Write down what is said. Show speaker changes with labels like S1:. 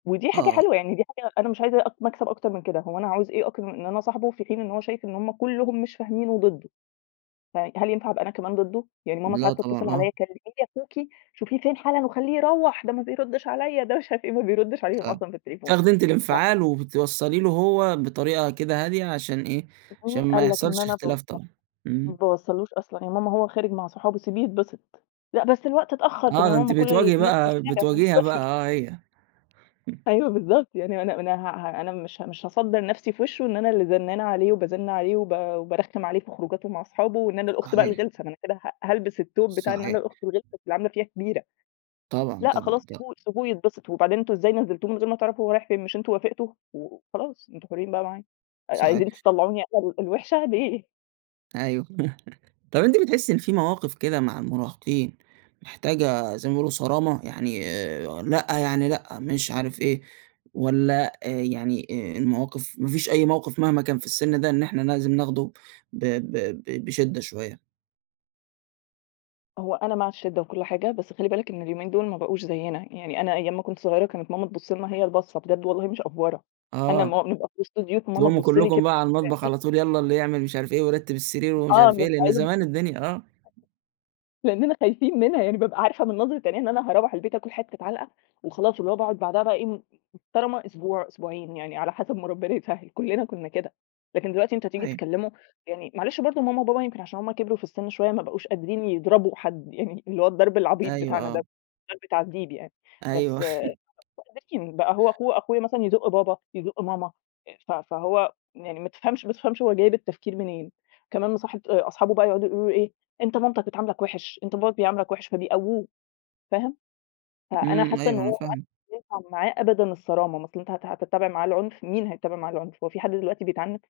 S1: ودي حاجة
S2: آه.
S1: حلوة، يعني دي حاجة أنا مش عايزة أ مكسب أكتر من كده، هو أنا هاعوز إيه أكتر إن أنا أصاحبُه في حين إن هو شايف إن هم كلهم مش فاهمينُه وضدُّه، ف هل ينفع أبقى أنا كمان ضدُّه! يعني ماما
S2: لأ
S1: ساعات
S2: طبعًا،
S1: تتصل
S2: آه.
S1: عليَّ كلّمي لي أخوكِ شوفيه فين حالًا وخلّيه يروَّح، ده ما بيردِّش عليَّ ده مش عارف إيه، ما بيردش عليهم
S2: فاهمِك،
S1: أصلًا في التليفون
S2: تاخدي أنتِ
S1: ف
S2: الانفعال وبتوصَّلي له هو بطريقة كده هادية، عشان إيه،
S1: طَب
S2: عشان
S1: ومين
S2: ما
S1: قال لك إن
S2: يحصلش
S1: أنا باوصَّل
S2: اختلاف
S1: له،
S2: طبعًا،
S1: ما
S2: إمم.
S1: باوصَّلوش أصلًا، يا ماما هو خارج مع صحابُه سيبيه يتبسط، لأ بس الوقت اتأخّر، طَب
S2: آه،
S1: يا
S2: ده
S1: ماما
S2: أنتِ
S1: ما كُلّ
S2: بتواجهي
S1: الناس في
S2: بقى،
S1: الشارع ماهوش
S2: بتواجهيها بقى
S1: طفل.
S2: آه هي، إمم.
S1: أيوه بالضبط، يعني ما أنا أنا ه ه أنا مش مش هاصدَّر نفْسي في وشه إن أنا اللي زنانة عليه، وبازِنّ عليه، وب وبارخِّم عليه في خروجاتُه مع أصحابُه وإن أنا الأخت بقى
S2: صحيح.
S1: الغلسة، ما أنا كده ه هالبس التوب بتاع إن أنا
S2: صحيح.
S1: الأخت الغلسة اللي عاملة فيها كبيرة،
S2: طبعًا،
S1: لأ
S2: طبعًا
S1: خلاص
S2: د
S1: سيبوه سيبوه يتبسط، وبعدين أنتم إزاي نزِّلتوه من غير ما تعرفوا هو رايح فين، مش أنتم وافقتوا؟ و خلاص أنتم حُرّين بقى معاه، ع عايزين
S2: صحيح.
S1: تطلّعوني أنا الوحشة، ليه؟!
S2: أيوه، طَب أنتِ بتحسّي إن في مواقف كده مع المراهقين، محتاجة زي ما بيقولوا صرامة، يعني آآ، لأ يعني لأ، مش عارف إيه والَّا آآ، يعني المواقف ما فيش أي موقف مهما كان في السن ده إن إحنا لازم ناخده ب ب ب بشِّدة شوية؟
S1: هو أنا مع الشِّدة وكل حاجة، بس خلِّ بالك إن اليومين دُول ما بقوش زيّنا، يعني أنا أيام ما كنت صغيرة كانت ماما تبُصّ لنا، هي البَصّة بجد والله مش أفورة، أنا
S2: آه،
S1: لمّا أبقى في وسط ضيوف فماما
S2: تقوموا
S1: تبُصّ لي
S2: كلكم
S1: كده
S2: بقى على المطبخ
S1: بعينيها
S2: على طول يالَّا، اللي يعمل مش عارف إيه ويرتّب السرير، ومش
S1: آه
S2: عارف إيه،
S1: من
S2: لأن
S1: [unintelligible]
S2: زمان الدنيا آه.
S1: لأننا خايفين منها، يعني بابقى عارفة من نظرة عينيها إن أنا هاروَّح البيت هاكل حتة عَلْقَة، وخلاص اللي هو باقعد بعدها بقي إيه محترمة أسبوع، أسبوعين يعني على حسب ما ربنا يسهّل كلنا كنا كده، لكن دلوقتي أنت تيجي
S2: أيوه.
S1: تكلّمُه يعني معلش برضه ماما وبابا يمكن عشان هُم كِبروا في السِنّ شوية، ما بقوش قادرين يضربوا حد، يعني اللي هو الضرب العبيط
S2: أيوه،
S1: بتاعنا دوَّة
S2: آه.
S1: مش ضرْب تعذيب يعني، بس
S2: أيوه.
S1: [unintelligible] بقى هو أخو أخويا مثلًا يزُق بابا، يزُق ماما ف فهو يعني ما تفهمش ما تفهمش هو جايب التفكير منين، كمان مصاحب أصحابه بقى يقعدوا يقولوا له إيه "أنت مامتك بتعاملك وِحِش، أنت باباك بيعاملك وِحِش" فبيقوّوه، فاهم، فأنا
S2: إمم،
S1: حاسة إن
S2: أيوه، أنا
S1: هو ما
S2: فاهمِك.
S1: عادش ينفع معاه أبدًا الصرامة، ما أصل أنت هت هتتَّبع معاه العُنف، مين هيتَّبع معاه العُنف، هو في حد دلوقتي بيتعنِّف؟!